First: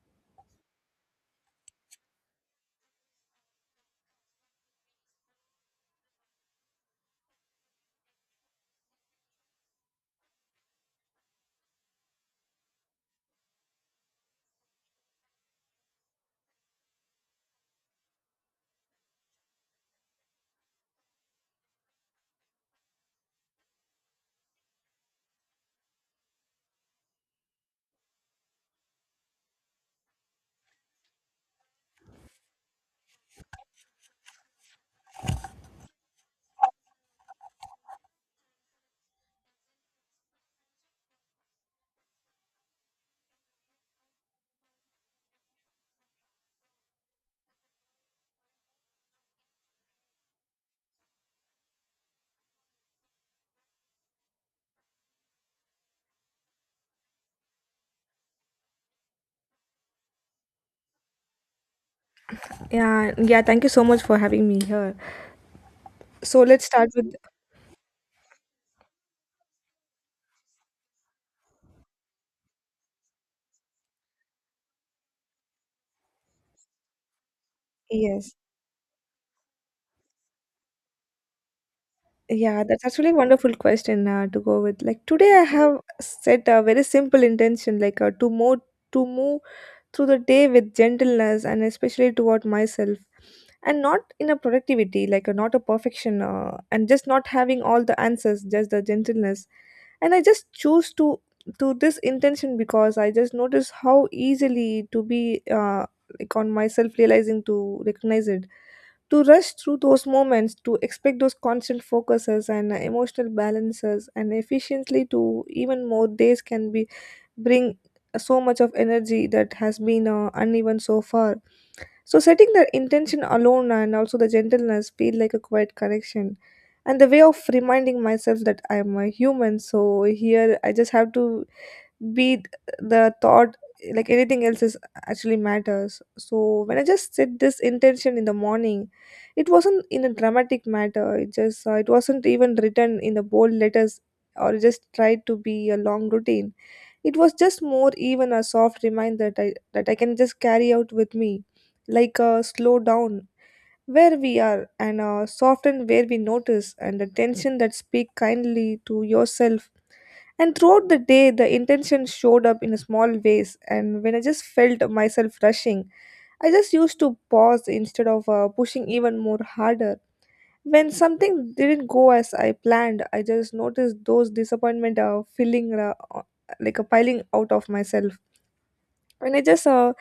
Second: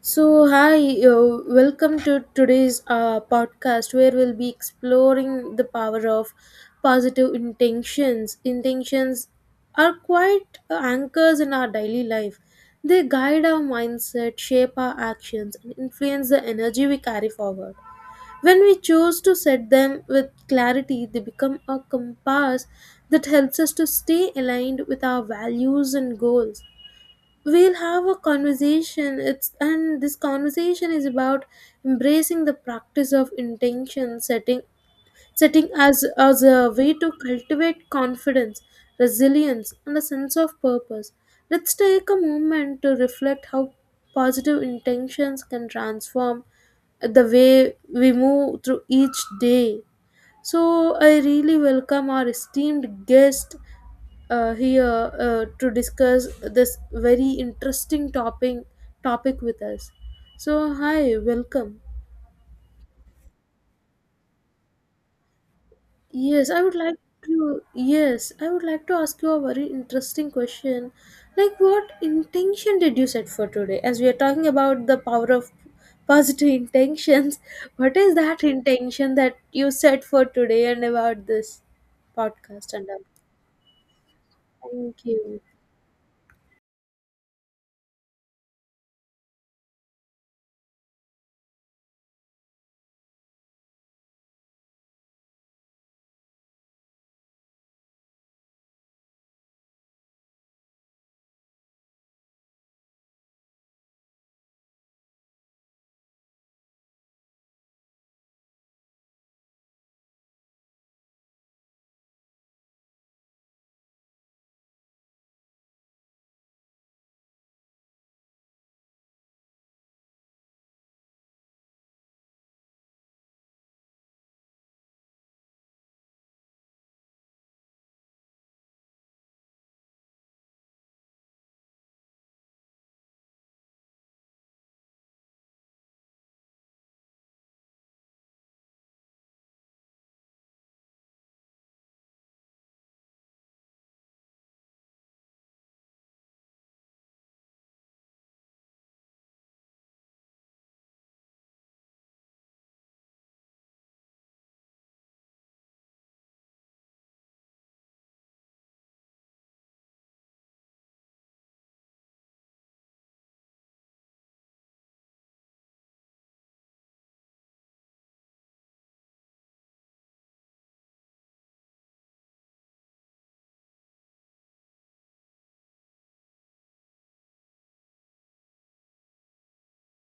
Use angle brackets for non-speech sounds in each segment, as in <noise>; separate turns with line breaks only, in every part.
So, hi, welcome to today's podcast where we'll be exploring the power of positive intentions. Intentions are quite anchors in our daily life. They guide our mindset, shape our actions, and influence the energy we carry forward. When we choose to set them with clarity, they become a compass that helps us to stay aligned with our values and goals. We'll have a conversation. It's and This conversation is about embracing the practice of intention setting as a way to cultivate confidence, resilience, and a sense of purpose. Let's take a moment to reflect how positive intentions can transform the way we move through each day. So I really welcome our esteemed guest here to discuss this very interesting topic with us. So hi, welcome.
Yeah, yeah, thank you so much for having me here. So
Yes, I
let's
would
start
like
with
to yes, I would like to ask you a very interesting question. Like, what intention did you set for today? As we are talking about the power of positive intentions, <laughs> what is
yes.
that intention that you set for today and about this
Yeah,
podcast
that's
and all?
actually a wonderful question to go with. Like
Thank
today
you.
I have set a very simple intention like to move through the day with gentleness and especially toward myself, and not in a productivity, like not a perfection and just not having all the answers, just the gentleness. And I just choose to this intention because I just notice how easily to be like on myself realizing to recognize it, to rush through those moments, to expect those constant focuses and emotional balances and efficiently to even more days can be bring so much of energy that has been uneven so far. So setting the intention alone and also the gentleness feel like a quiet connection, and the way of reminding myself that I am a human. So here I just have to be the thought like anything else is actually matters. So when I just said this intention in the morning, it wasn't in a dramatic matter, it just it wasn't even written in the bold letters or just tried to be a long routine. It was just more even a soft reminder that I can just carry out with me, like a slow down where we are and soften where we notice and attention that speak kindly to yourself. And throughout the day, the intention showed up in small ways. And when I just felt myself rushing, I just used to pause instead of pushing even more harder. When something didn't go as I planned, I just noticed those disappointment feeling like a piling out of myself. When I just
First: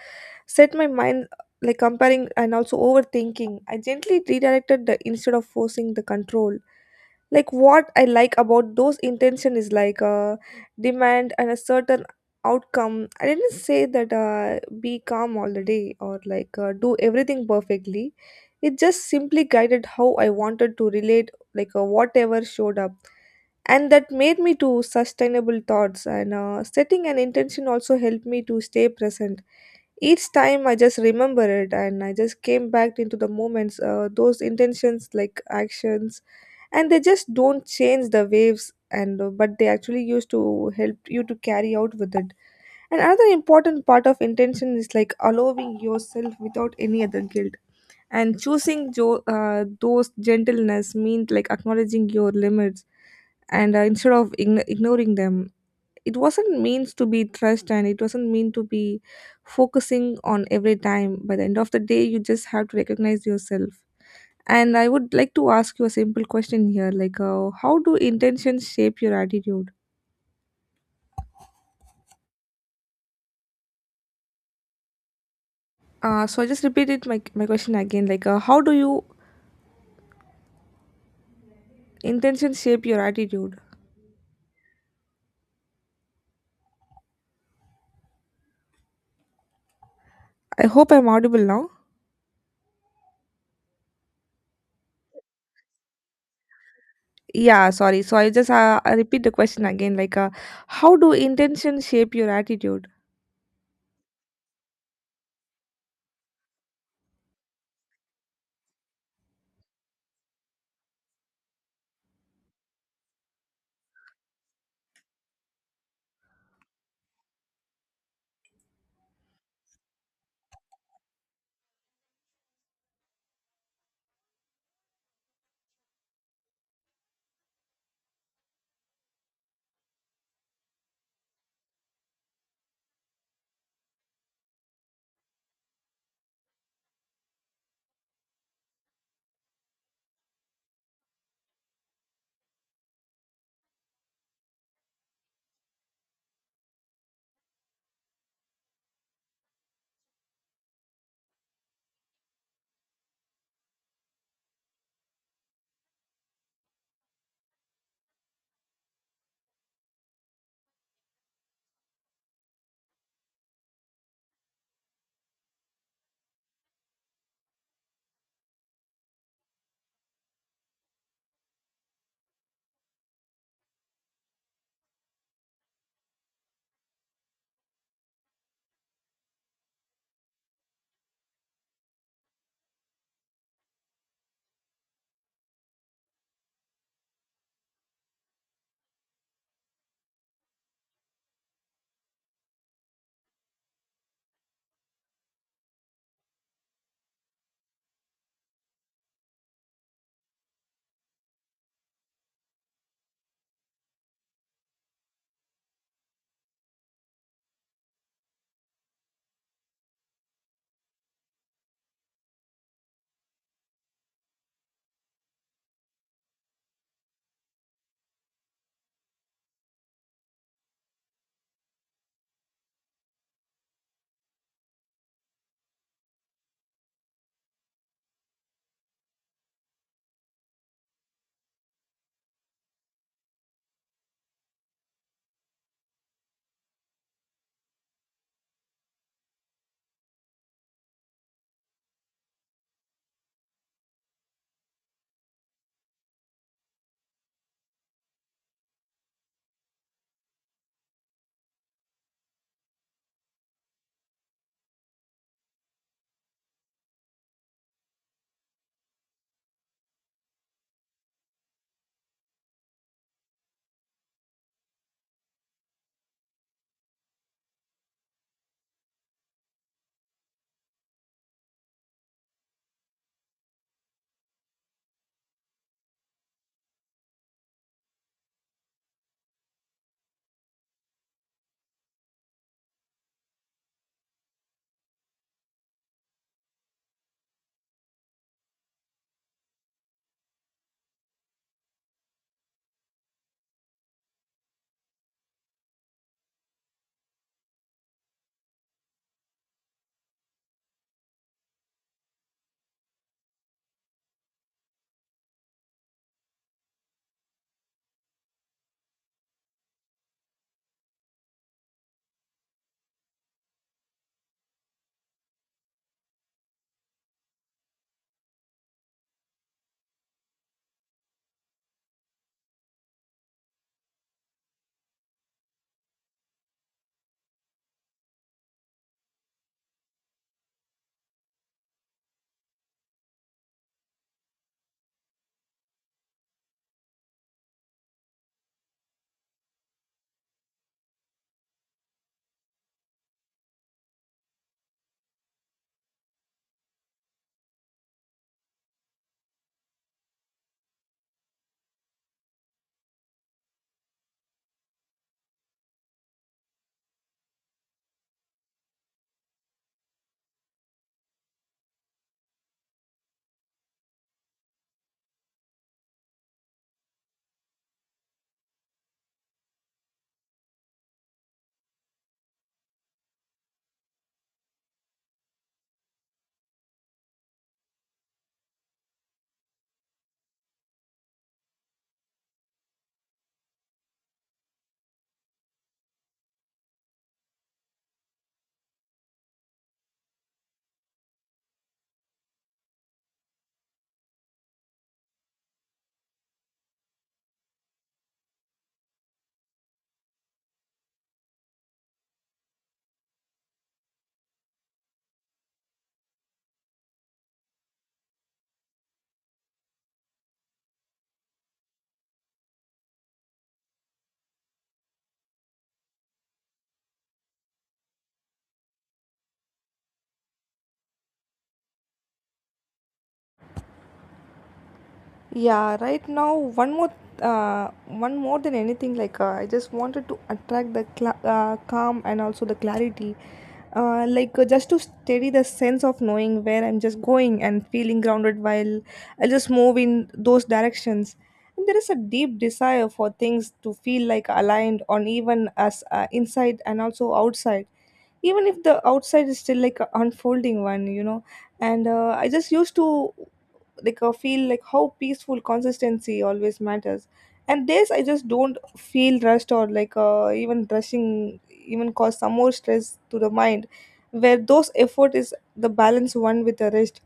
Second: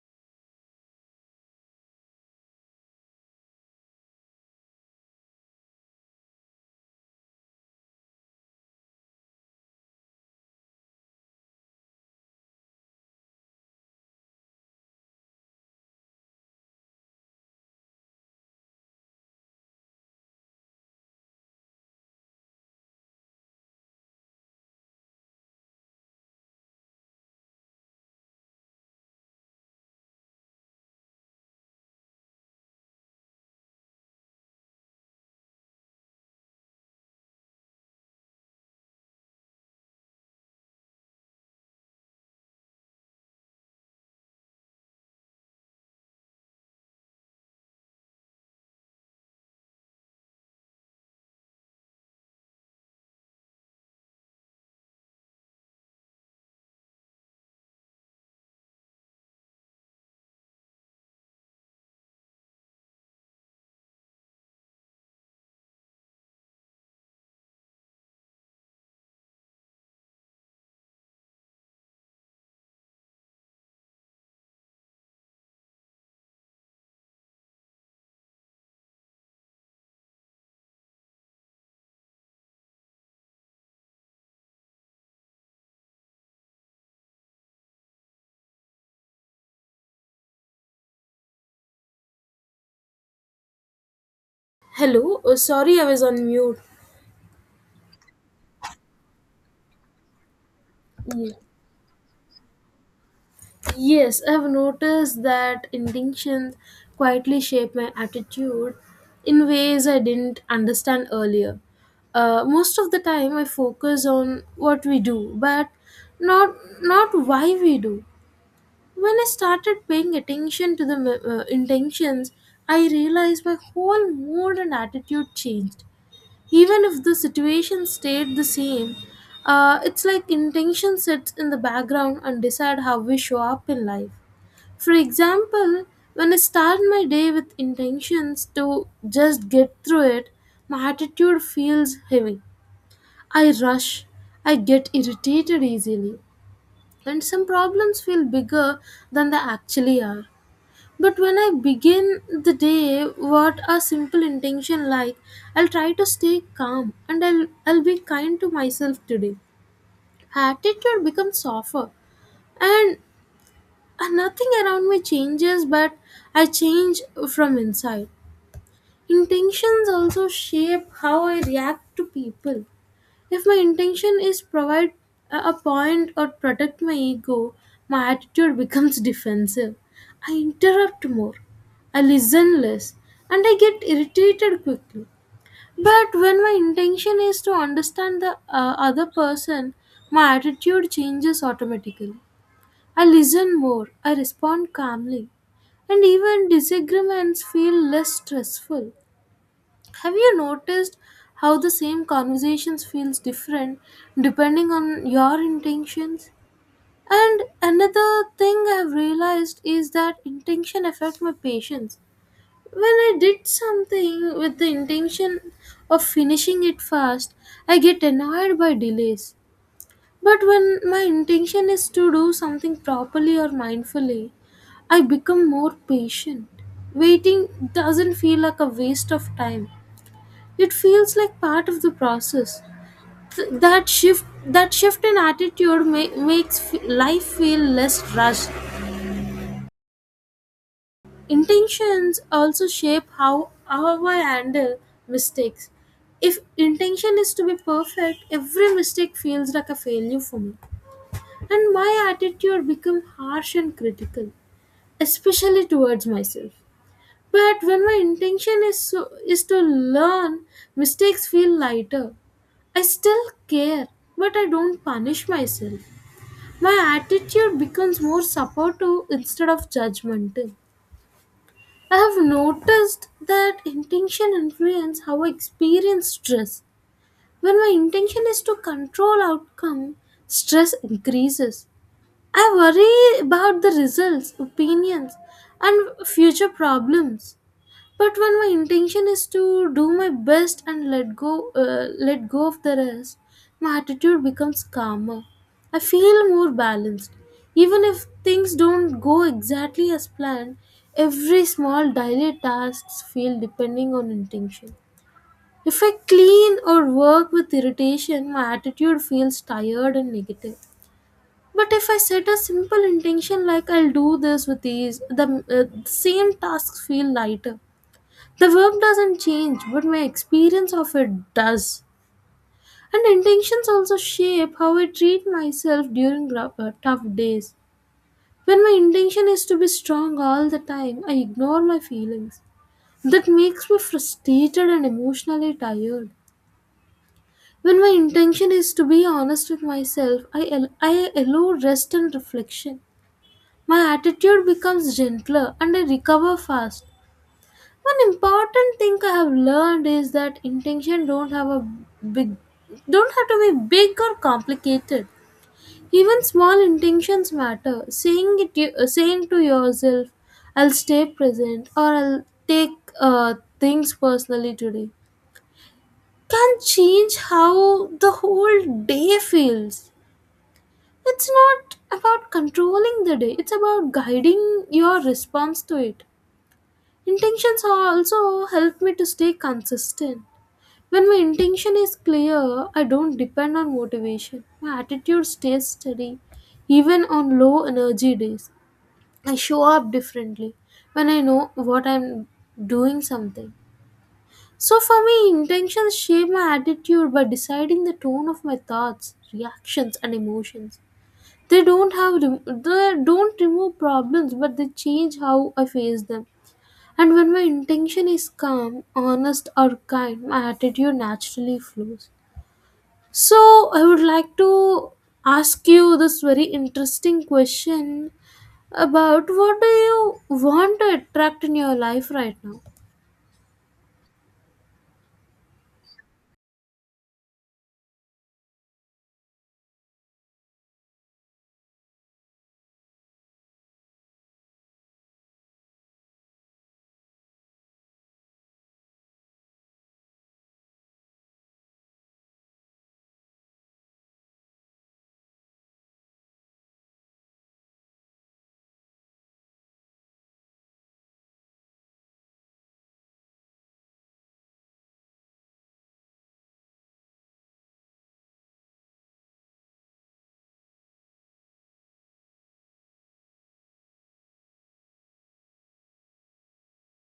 set my mind like comparing and also overthinking, I gently redirected the instead of forcing the control. Like what I like about those intention is like a demand and a certain outcome. I didn't say that be calm all the day or like do everything perfectly. It just simply guided how I wanted to relate, like whatever showed up, and that made me to sustainable thoughts. And setting an intention also helped me to stay present. Each time I just remember it and I just came back into the moments, those intentions like actions, and they just don't change the waves, and but they actually used to help you to carry out with it. And another important part of intention is like allowing yourself without any other guilt, and choosing those gentleness means like acknowledging your limits, and instead of ignoring them. It wasn't means to be trust and it wasn't mean to be focusing on every time. By the end of the day you just have to recognize yourself. And I would like to ask you a simple question here, like how do intentions shape your attitude? So I just repeated my question again, like how do you intentions shape your attitude? I hope I'm audible now.
Hello, oh, sorry, I was on mute.
Yeah, sorry, so I just I repeat the question again, like how do intentions shape your attitude?
Yes, I've noticed that intentions quietly shape my attitude in ways I didn't understand earlier. Most of the time, I focus on what we do, but not not why we do. When I started paying attention to the intentions, I realized my whole mood and attitude changed. Even if the situation stayed the same, it's like intention sits in the background and decide how we show up in life. For example, when I start my day with intentions to just get through it, my attitude feels heavy. I rush, I get irritated easily, and some problems feel bigger than they actually are. But when I begin the day what a simple intention like, I'll try to stay calm and I'll be kind to myself today, attitude becomes softer. And And nothing around me changes, but I change from inside. Intentions also shape how I react to people. If my intention is provide a point or protect my ego, my attitude becomes defensive. I interrupt more. I listen less and I get irritated quickly. But when my intention is to understand the other person, my attitude changes automatically. I listen more, I respond calmly, and even disagreements feel less stressful. Have you noticed how the same conversations feels different depending on your intentions? And another thing I've realized is that intention affect my patience. When I did something with the intention of finishing it fast, I get annoyed by delays. But when my intention is to do something properly or mindfully, I become more patient. Waiting doesn't feel like a waste of time. It feels like part of the process. That shift in attitude makes life feel less rushed. Intentions also shape how I handle mistakes. If intention is to be perfect, every mistake feels like a failure for me, and my attitude become harsh and critical, especially towards myself. But when my intention is to learn, mistakes feel lighter. I still care, but I don't punish myself. My attitude becomes more supportive instead of judgmental. I have noticed that intention influence how I experience stress. When my intention is to control outcome, stress increases. I worry about the results, opinions, and future problems. But when my intention is to do my best and let go of the rest, my attitude becomes calmer. I feel more balanced. Even if things don't go exactly as planned, every small daily tasks feel depending on intention. If I clean or work with irritation, my attitude feels tired and negative. But if I set a simple intention like I'll do this with ease, the same tasks feel lighter. The verb doesn't change, but my experience of it does. And intentions also shape how I treat myself during tough days. When my intention is to be strong all the time, I ignore my feelings. That makes me frustrated and emotionally tired. When my intention is to be honest with myself, I allow rest and reflection. My attitude becomes gentler and I recover fast. One important thing I have learned is that intention don't have a big don't have to be big or complicated. Even small intentions matter. Saying to yourself, I'll stay present or I'll take things personally today can change how the whole day feels. It's not about controlling the day, it's about guiding your response to it. Intentions also help me to stay consistent. When my intention is clear, I don't depend on motivation. My attitude stays steady, even on low energy days. I show up differently when I know what I'm doing something. So for me, intentions shape my attitude by deciding the tone of my thoughts, reactions, and emotions. They don't remove problems, but they change how I face them. And when my intention is calm, honest, or kind, my attitude naturally flows. So, I would like to ask you this very interesting question about what do you want to attract in your life right now?
Yeah, right now one more than anything, like I just wanted to attract the cla calm and also the clarity. Like just to steady the sense of knowing where I'm just going and feeling grounded while I just move in those directions. And there is a deep desire for things to feel like aligned on, even as inside and also outside, even if the outside is still like a unfolding one, you know. And I just used to like feel like how peaceful consistency always matters, and this I just don't feel rushed or like even rushing even cause some more stress to the mind, where those effort is the balance one with the rest,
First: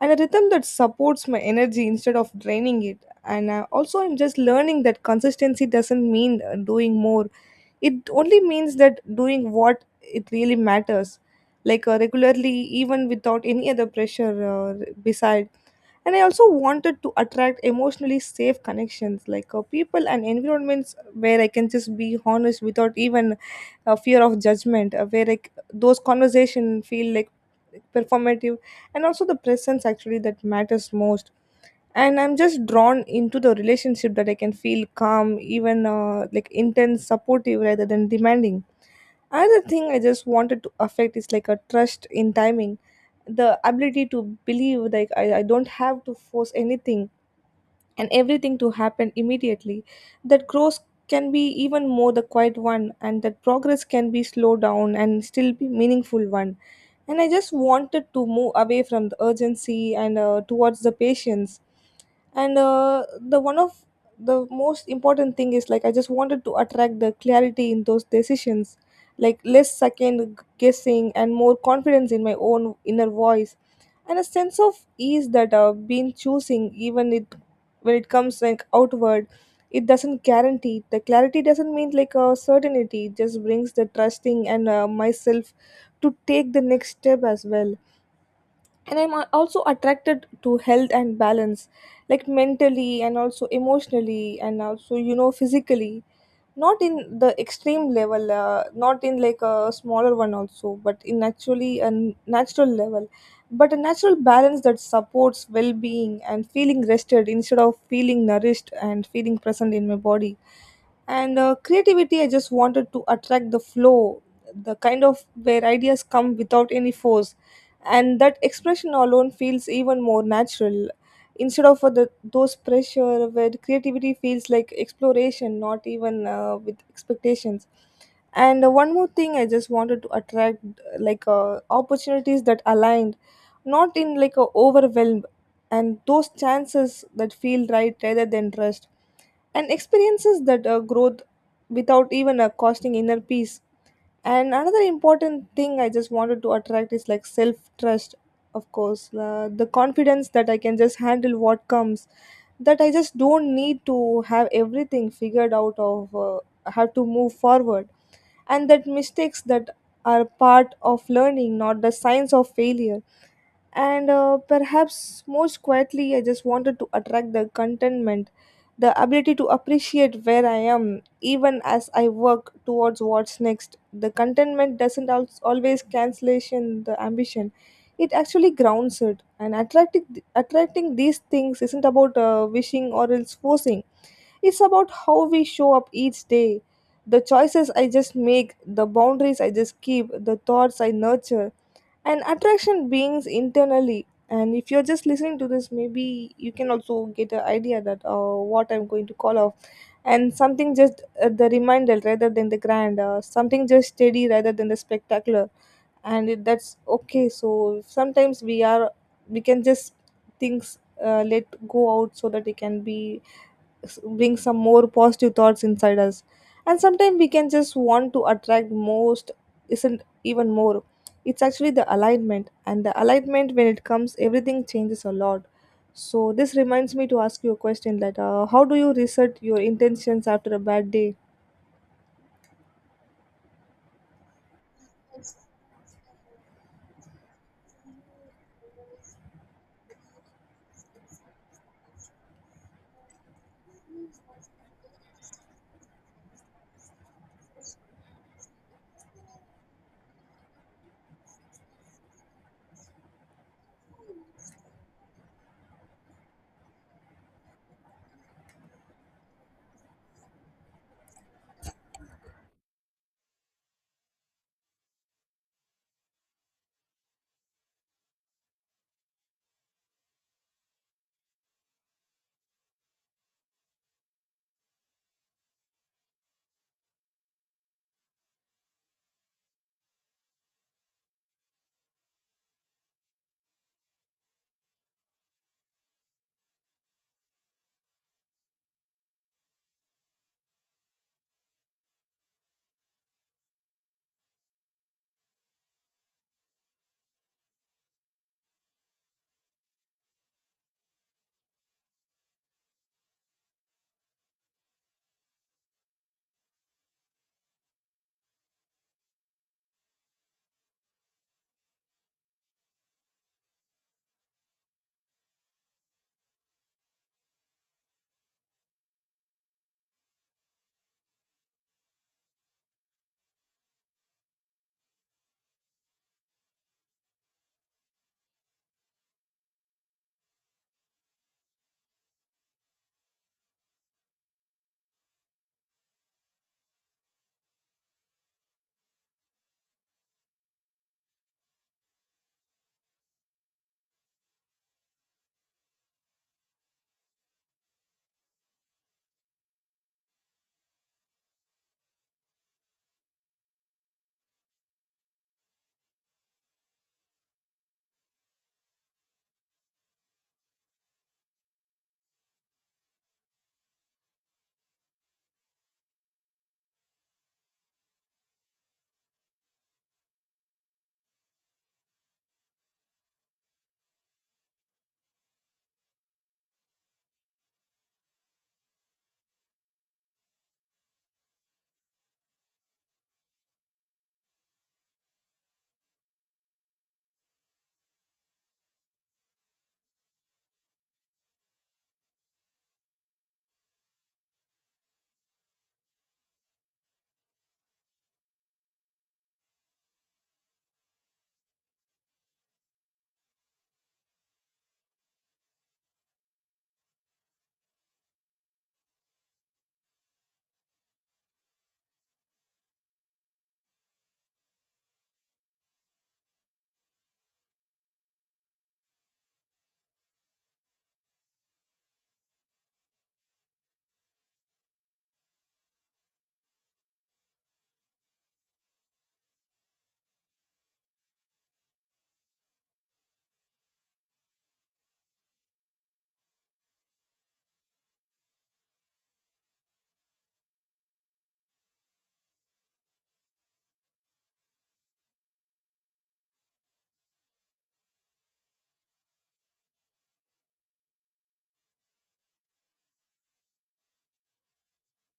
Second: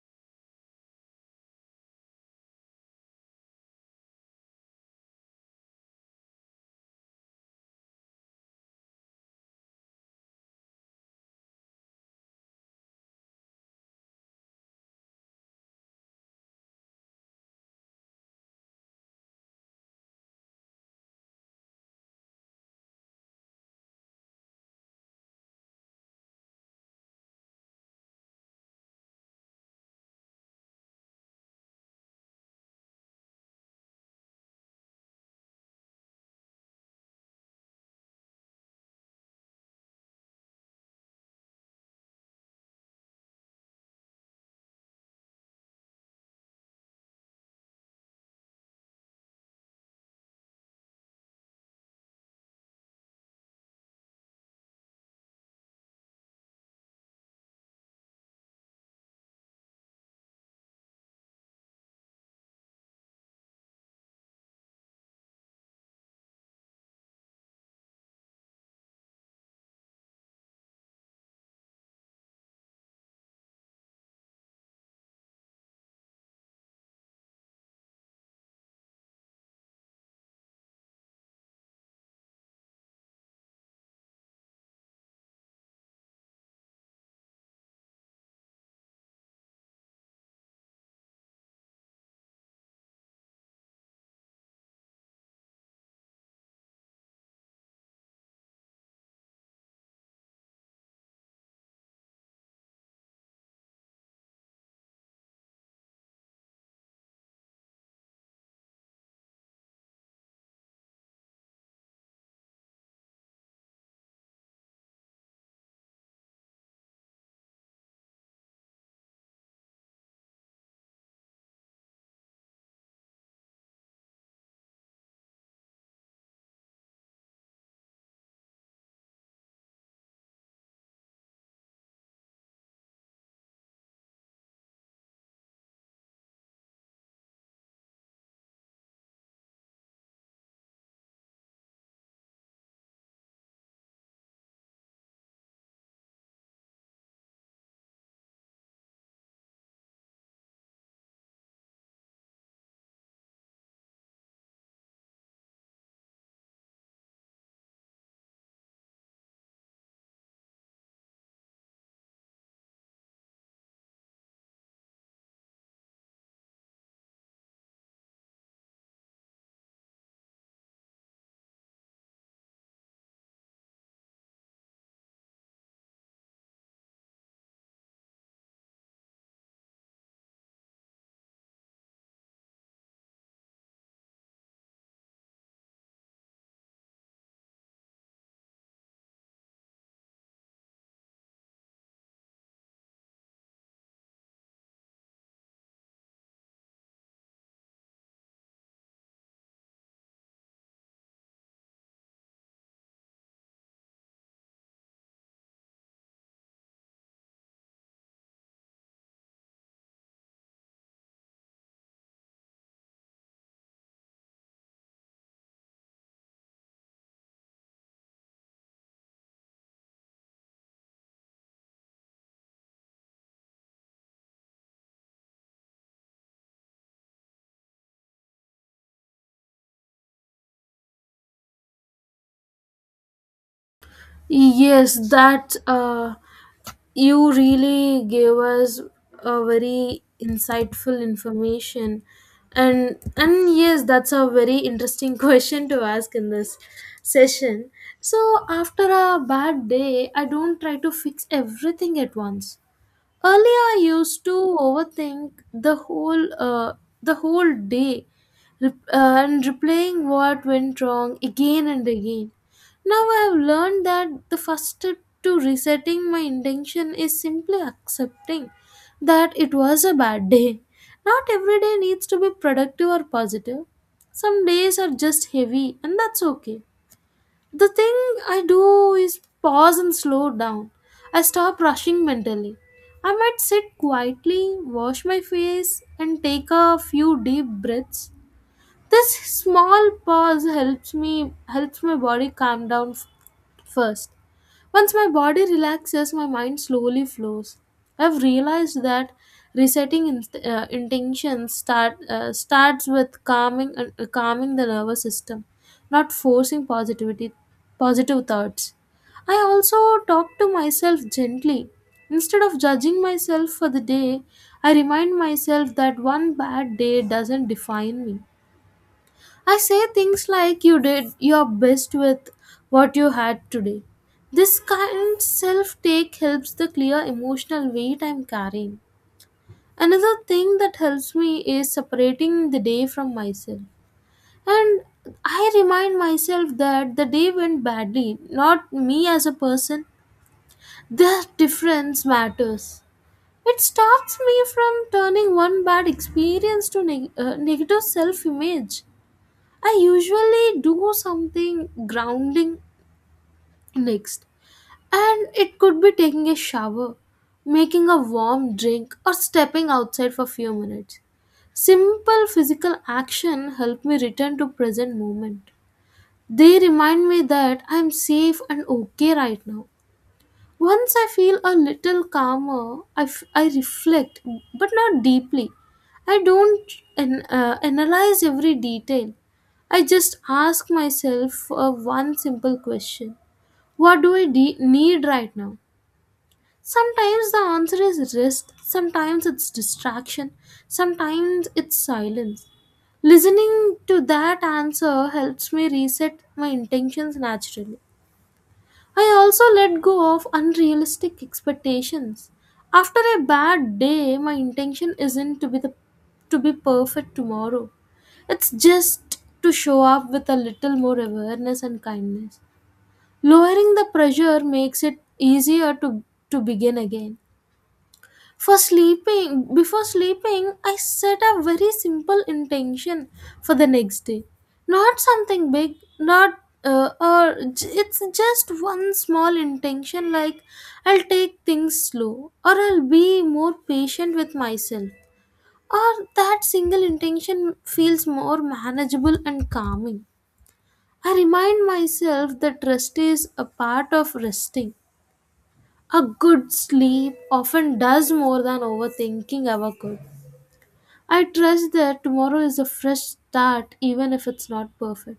and a rhythm that supports my energy instead of draining it. And also I'm just learning that consistency doesn't mean doing more. It only means that doing what it really matters, like regularly, even without any other pressure beside. And I also wanted to attract emotionally safe connections, like people and environments where I can just be honest without even fear of judgment, where like those conversations feel like performative, and also the presence actually that matters most. And I'm just drawn into the relationship that I can feel calm even like intense supportive rather than demanding. Another thing I just wanted to affect is like a trust in timing, the ability to believe like I don't have to force anything and everything to happen immediately. That growth can be even more the quiet one, and that progress can be slow down and still be meaningful one. And I just wanted to move away from the urgency and towards the patience. And the one of the most important thing is like I just wanted to attract the clarity in those decisions, like less second guessing and more confidence in my own inner voice, and a sense of ease that I've been choosing even it when it comes like outward. It doesn't guarantee the clarity doesn't mean like a certainty, it just brings the trusting and myself to take the next step as well. And also attracted to health and balance, like mentally and also emotionally and also, you know, physically. Not in the extreme level, not in like a smaller one also, but in actually a natural level, but a natural balance that supports well-being and feeling rested instead of feeling nourished and feeling present in my body. And creativity, I just wanted to attract the flow, the kind of where ideas come without any force, and that expression alone feels even more natural instead of those pressure where creativity feels like exploration not even with expectations. And one more thing I just wanted to attract like opportunities that aligned, not in like a overwhelmed, and those chances that feel right rather than trust, and experiences that growth without even costing inner peace. And another important thing I just wanted to attract is like self trust, of course, the confidence that I can just handle what comes, that I just don't need to have everything figured out of have to move forward, and that mistakes that are part of learning, not the signs of failure. And perhaps most quietly, I just wanted to attract the contentment, the ability to appreciate where I am even as I work towards what's next. The contentment doesn't always cancellation the ambition. It actually grounds it, and attracting these things isn't about wishing or else forcing. It's about how we show up each day, the choices I just make, the boundaries I just keep, the thoughts I nurture, and attraction beings internally. And if you're just listening to this, maybe you can also get an idea that what I'm going to call off, and something just the reminder rather than the grand, something just steady rather than the spectacular. And it, that's okay, so sometimes we are we can just things let go out so that it can be bring some more positive thoughts inside us. And sometimes we can just want to attract most isn't even more, it's actually the alignment, and the alignment when it comes everything changes a lot. So this reminds me to ask you a question that how do you reset your intentions after a bad day?
Yes, that. You really gave us a very insightful information, and yes, that's a very interesting <laughs> question to ask in this session. So after a bad day, I don't try to fix everything at once. Earlier, I used to overthink the whole day, rep- and replaying what went wrong again and again. Now I have learned that the first step to resetting my intention is simply accepting that it was a bad day. Not every day needs to be productive or positive. Some days are just heavy, and that's okay. The thing I do is pause and slow down. I stop rushing mentally. I might sit quietly, wash my face, and take a few deep breaths. This small pause helps my body calm down first. Once my body relaxes, my mind slowly flows. I've realized that intentions starts with calming the nervous system, not forcing positivity, positive thoughts. I also talk to myself gently. Instead of judging myself for the day, I remind myself that one bad day doesn't define me. I say things like, you did your best with what you had today. This kind self take helps the clear emotional weight I'm carrying. Another thing that helps me is separating the day from myself. And I remind myself that the day went badly, not me as a person. The difference matters. It stops me from turning one bad experience to negative self image. I usually do something grounding next, and it could be taking a shower, making a warm drink, or stepping outside for a few minutes. Simple physical action help me return to present moment. They remind me that I am safe and okay right now. Once I feel a little calmer, I reflect, but not deeply. I don't an- analyze every detail. I just ask myself one simple question. What do I need right now? Sometimes the answer is rest, sometimes it's distraction, sometimes it's silence. Listening to that answer helps me reset my intentions naturally. I also let go of unrealistic expectations. After a bad day, my intention isn't to be perfect tomorrow. It's just to show up with a little more awareness and kindness. Lowering the pressure makes it easier to begin again. Before sleeping, I set a very simple intention for the next day. Not something big, not or j- it's just one small intention like, I'll take things slow or I'll be more patient with myself. Or that single intention feels more manageable and calming. I remind myself that rest is a part of resting. A good sleep often does more than overthinking ever could. I trust that tomorrow is a fresh start, even if it's not perfect.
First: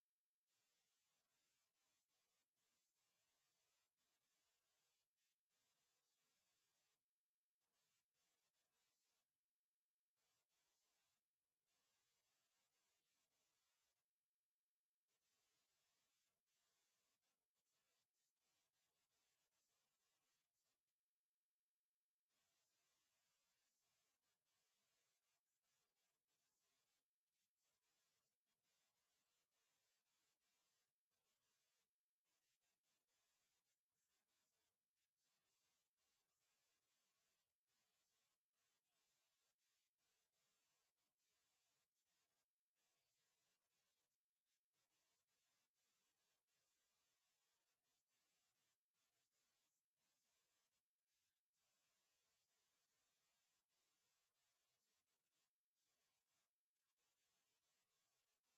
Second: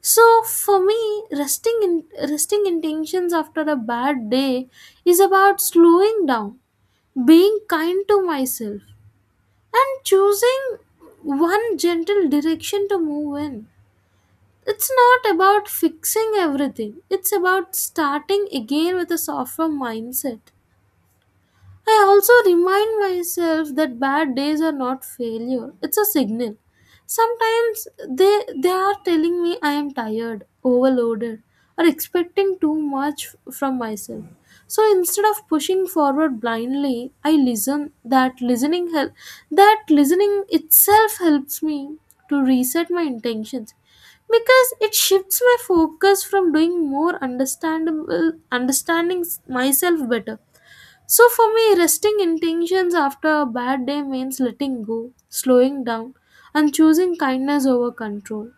So for me, resting intentions after a bad day is about slowing down, being kind to myself, and choosing one gentle direction to move in. It's not about fixing everything. It's about starting again with a softer mindset. I also remind myself that bad days are not failure. It's a signal. Sometimes they are telling me I am tired, overloaded, or expecting too much from myself. So instead of pushing forward blindly, I listen. That listening itself helps me to reset my intentions because it shifts my focus from doing more understandable understanding myself better. So for me, resting intentions after a bad day means letting go, slowing down, and choosing kindness over control.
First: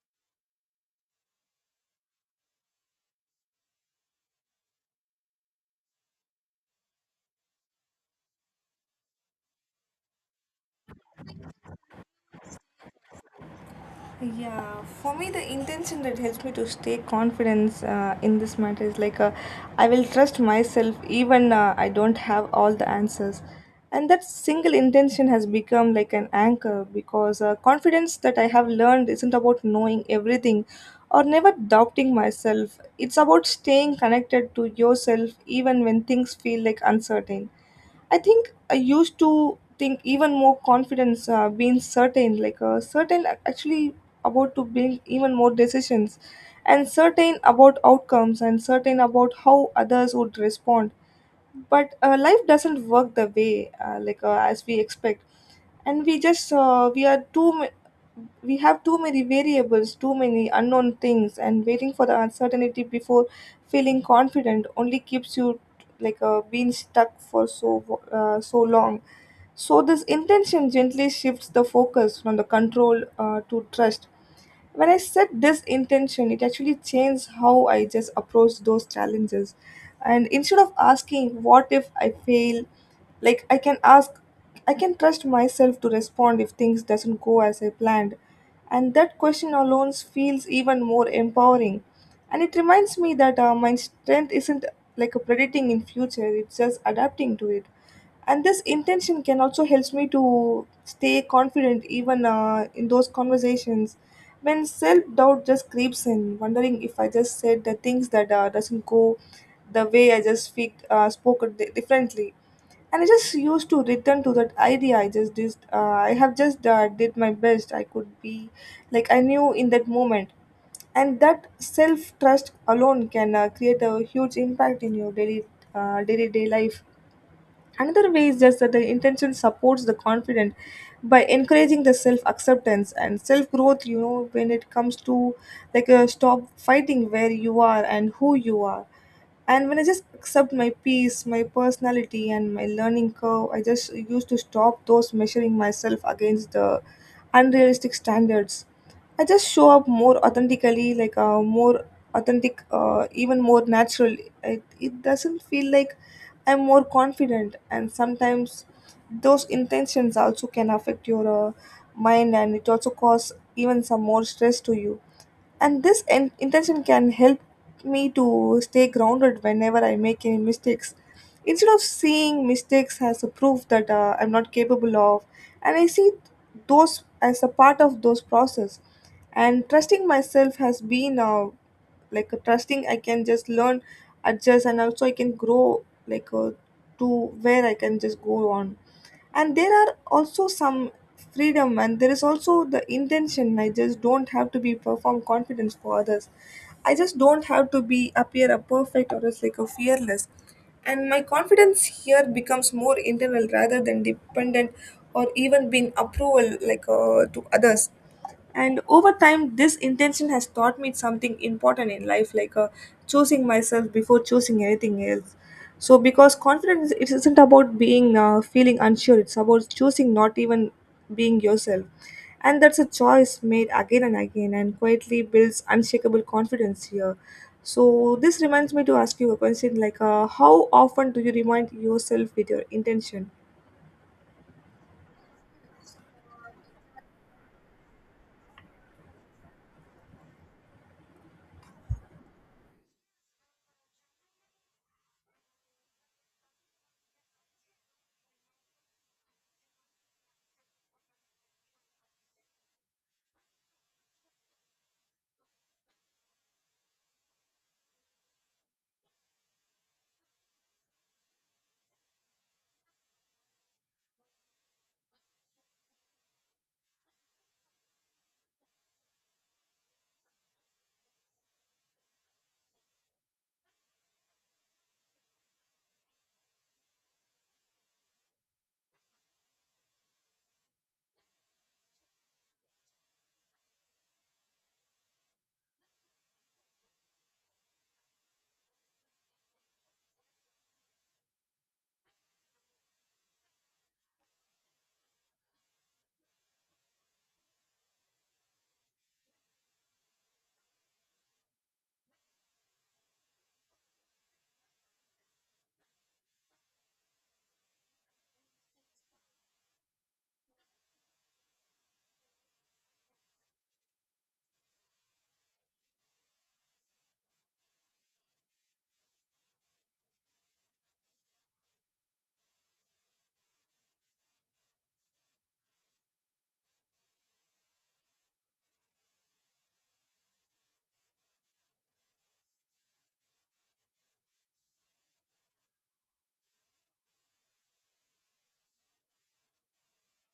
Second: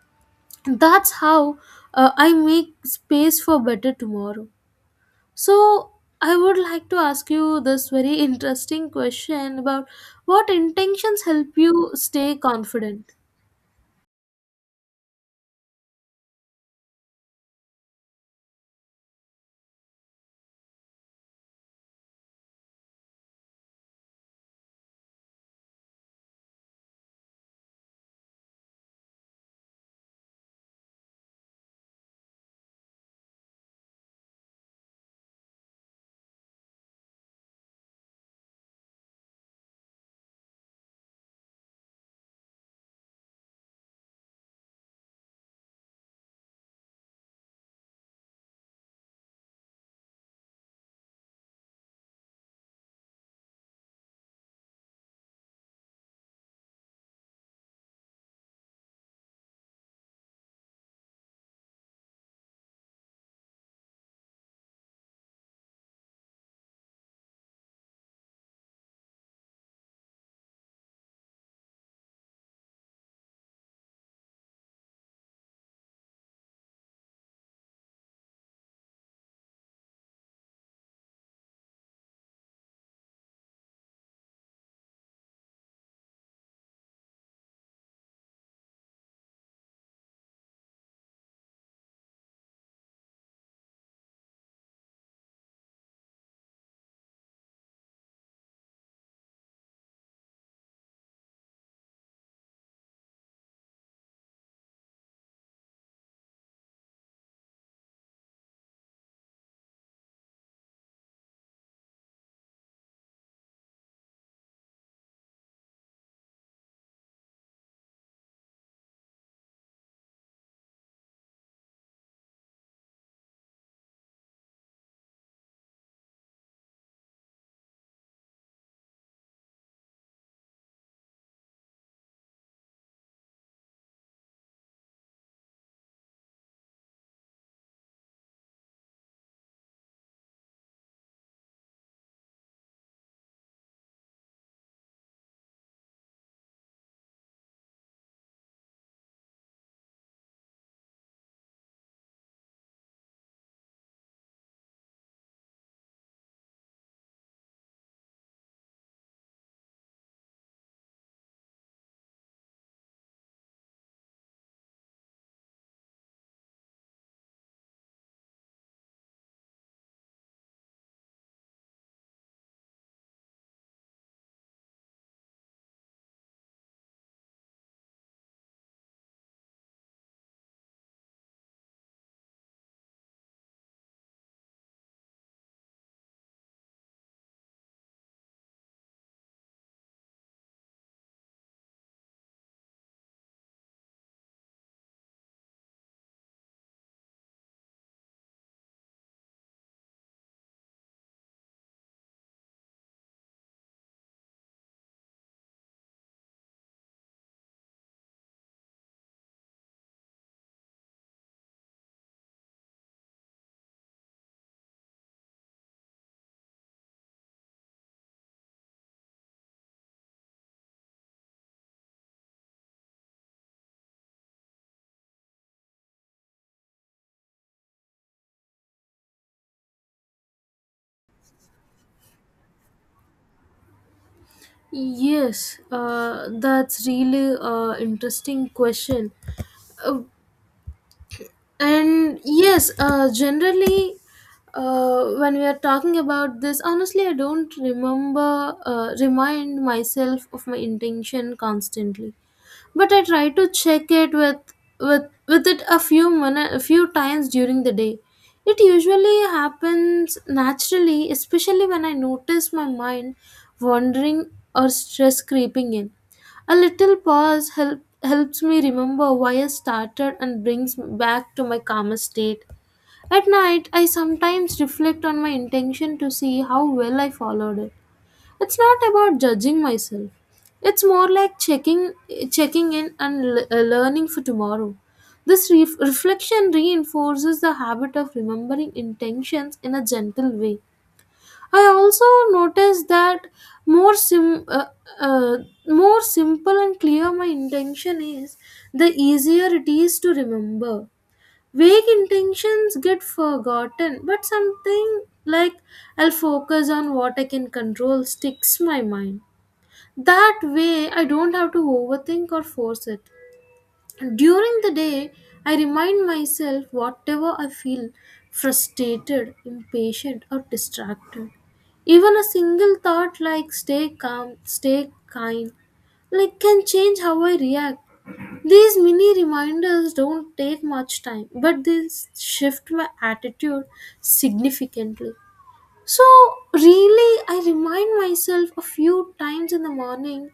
That's how I make space for better tomorrow. So I would like to ask you this very interesting question about what intentions help you stay confident.
Yeah, for me, the intention that helps me to stay confidence in this matter is like I will trust myself even I don't have all the answers. And that single intention has become like an anchor, because confidence that I have learned isn't about knowing everything or never doubting myself. It's about staying connected to yourself even when things feel like uncertain. I think I used to think even more confidence being certain, like certain actually about to build even more decisions, and certain about outcomes, and certain about how others would respond. But life doesn't work the way like as we expect, and we just we are we have too many variables, too many unknown things, and waiting for the uncertainty before feeling confident only keeps you like being stuck for so long. So this intention gently shifts the focus from the control to trust. When I set this intention, it actually changed how I just approach those challenges, and instead of asking what if I fail, like I can ask I can trust myself to respond if things doesn't go as I planned. And that question alone feels even more empowering, and it reminds me that my strength isn't like a predicting in future, it's just adapting to it. And this intention can also helps me to stay confident even in those conversations, when self-doubt just creeps in wondering if I just said the things that doesn't go the way I just speak spoke it differently. And I just used to return to that idea I just did I have just did my best I could be, like I knew in that moment. And that self trust alone can create a huge impact in your daily day-to-day life. Another way is just that the intention supports the confident by encouraging the self acceptance and self growth, you know, when it comes to like a stop fighting where you are and who you are. And when I just accept my peace, my personality, and my learning curve, I just used to stop those measuring myself against the unrealistic standards. I just show up more authentically, like more authentic, even more natural. It doesn't feel like I'm more confident, and sometimes those intentions also can affect your mind, and it also cause even some more stress to you. And this intention can help me to stay grounded whenever I make any mistakes. Instead of seeing mistakes as a proof that I'm not capable of, and I see those as a part of those process. And trusting myself has been like trusting I can just learn, adjust, and also I can grow, like to where I can just go on. And there are also some freedom, and there is also the intention I just don't have to be perform confidence for others. I just don't have to be appear a perfect or as like a fearless, and my confidence here becomes more internal rather than dependent or even being approval, like to others. And over time this intention has taught me something important in life, like choosing myself before choosing anything else. So because confidence it isn't about being feeling unsure, it's about choosing not even being yourself. And that's a choice made again and again and quietly builds unshakable confidence here. So this reminds me to ask you a question like how often do you remind yourself with your intention?
Yes, that's really a interesting question. And yes, generally, when we are talking about this, honestly, I don't remember remind myself of my intention constantly, but I try to check it with it a a few times during the day. It usually happens naturally, especially when I notice my mind wandering or stress creeping in. A little helps me remember why I started and brings me back to my calmer state. At night, I sometimes reflect on my intention to see how well I followed it. It's not about judging myself. It's more like checking in and learning for tomorrow. This reflection reinforces the habit of remembering intentions in a gentle way. I also noticed that more sim uh, uh, more simple and clear my intention is, the easier it is to remember. Vague intentions get forgotten, but something like, I'll focus on what I can control, sticks my mind. That way, I don't have to overthink or force it. During the day, I remind myself whatever I feel frustrated, impatient, or distracted. Even a single thought like, stay calm, stay kind, like can change how I react. These mini reminders don't take much time, but they shift my attitude significantly. So, really, I remind myself a few times in the morning,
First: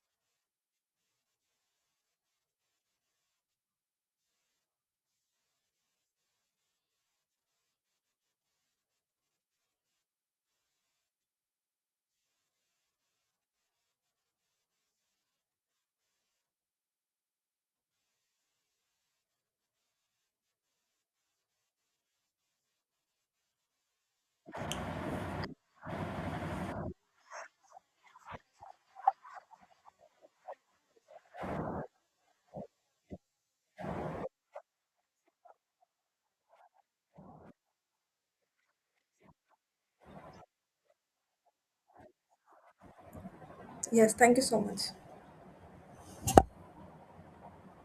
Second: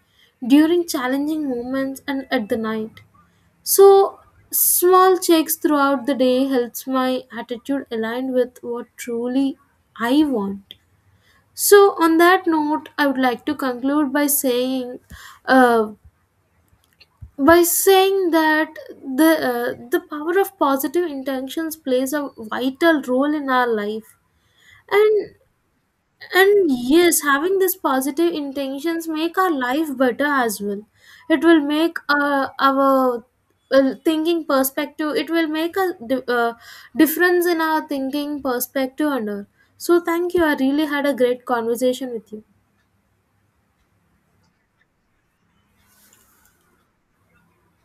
during challenging moments, and at the night. So, small checks throughout the day helps my attitude aligned with what truly I want. So, on that note, I would like to conclude uh, by saying that the power of positive intentions plays a vital role in our life, and and yes, having this positive intentions make our life better as well. It will make our thinking perspective, it will make a difference in our thinking perspective and all. So thank you, I really had a great conversation with you.
Yes, thank you so much.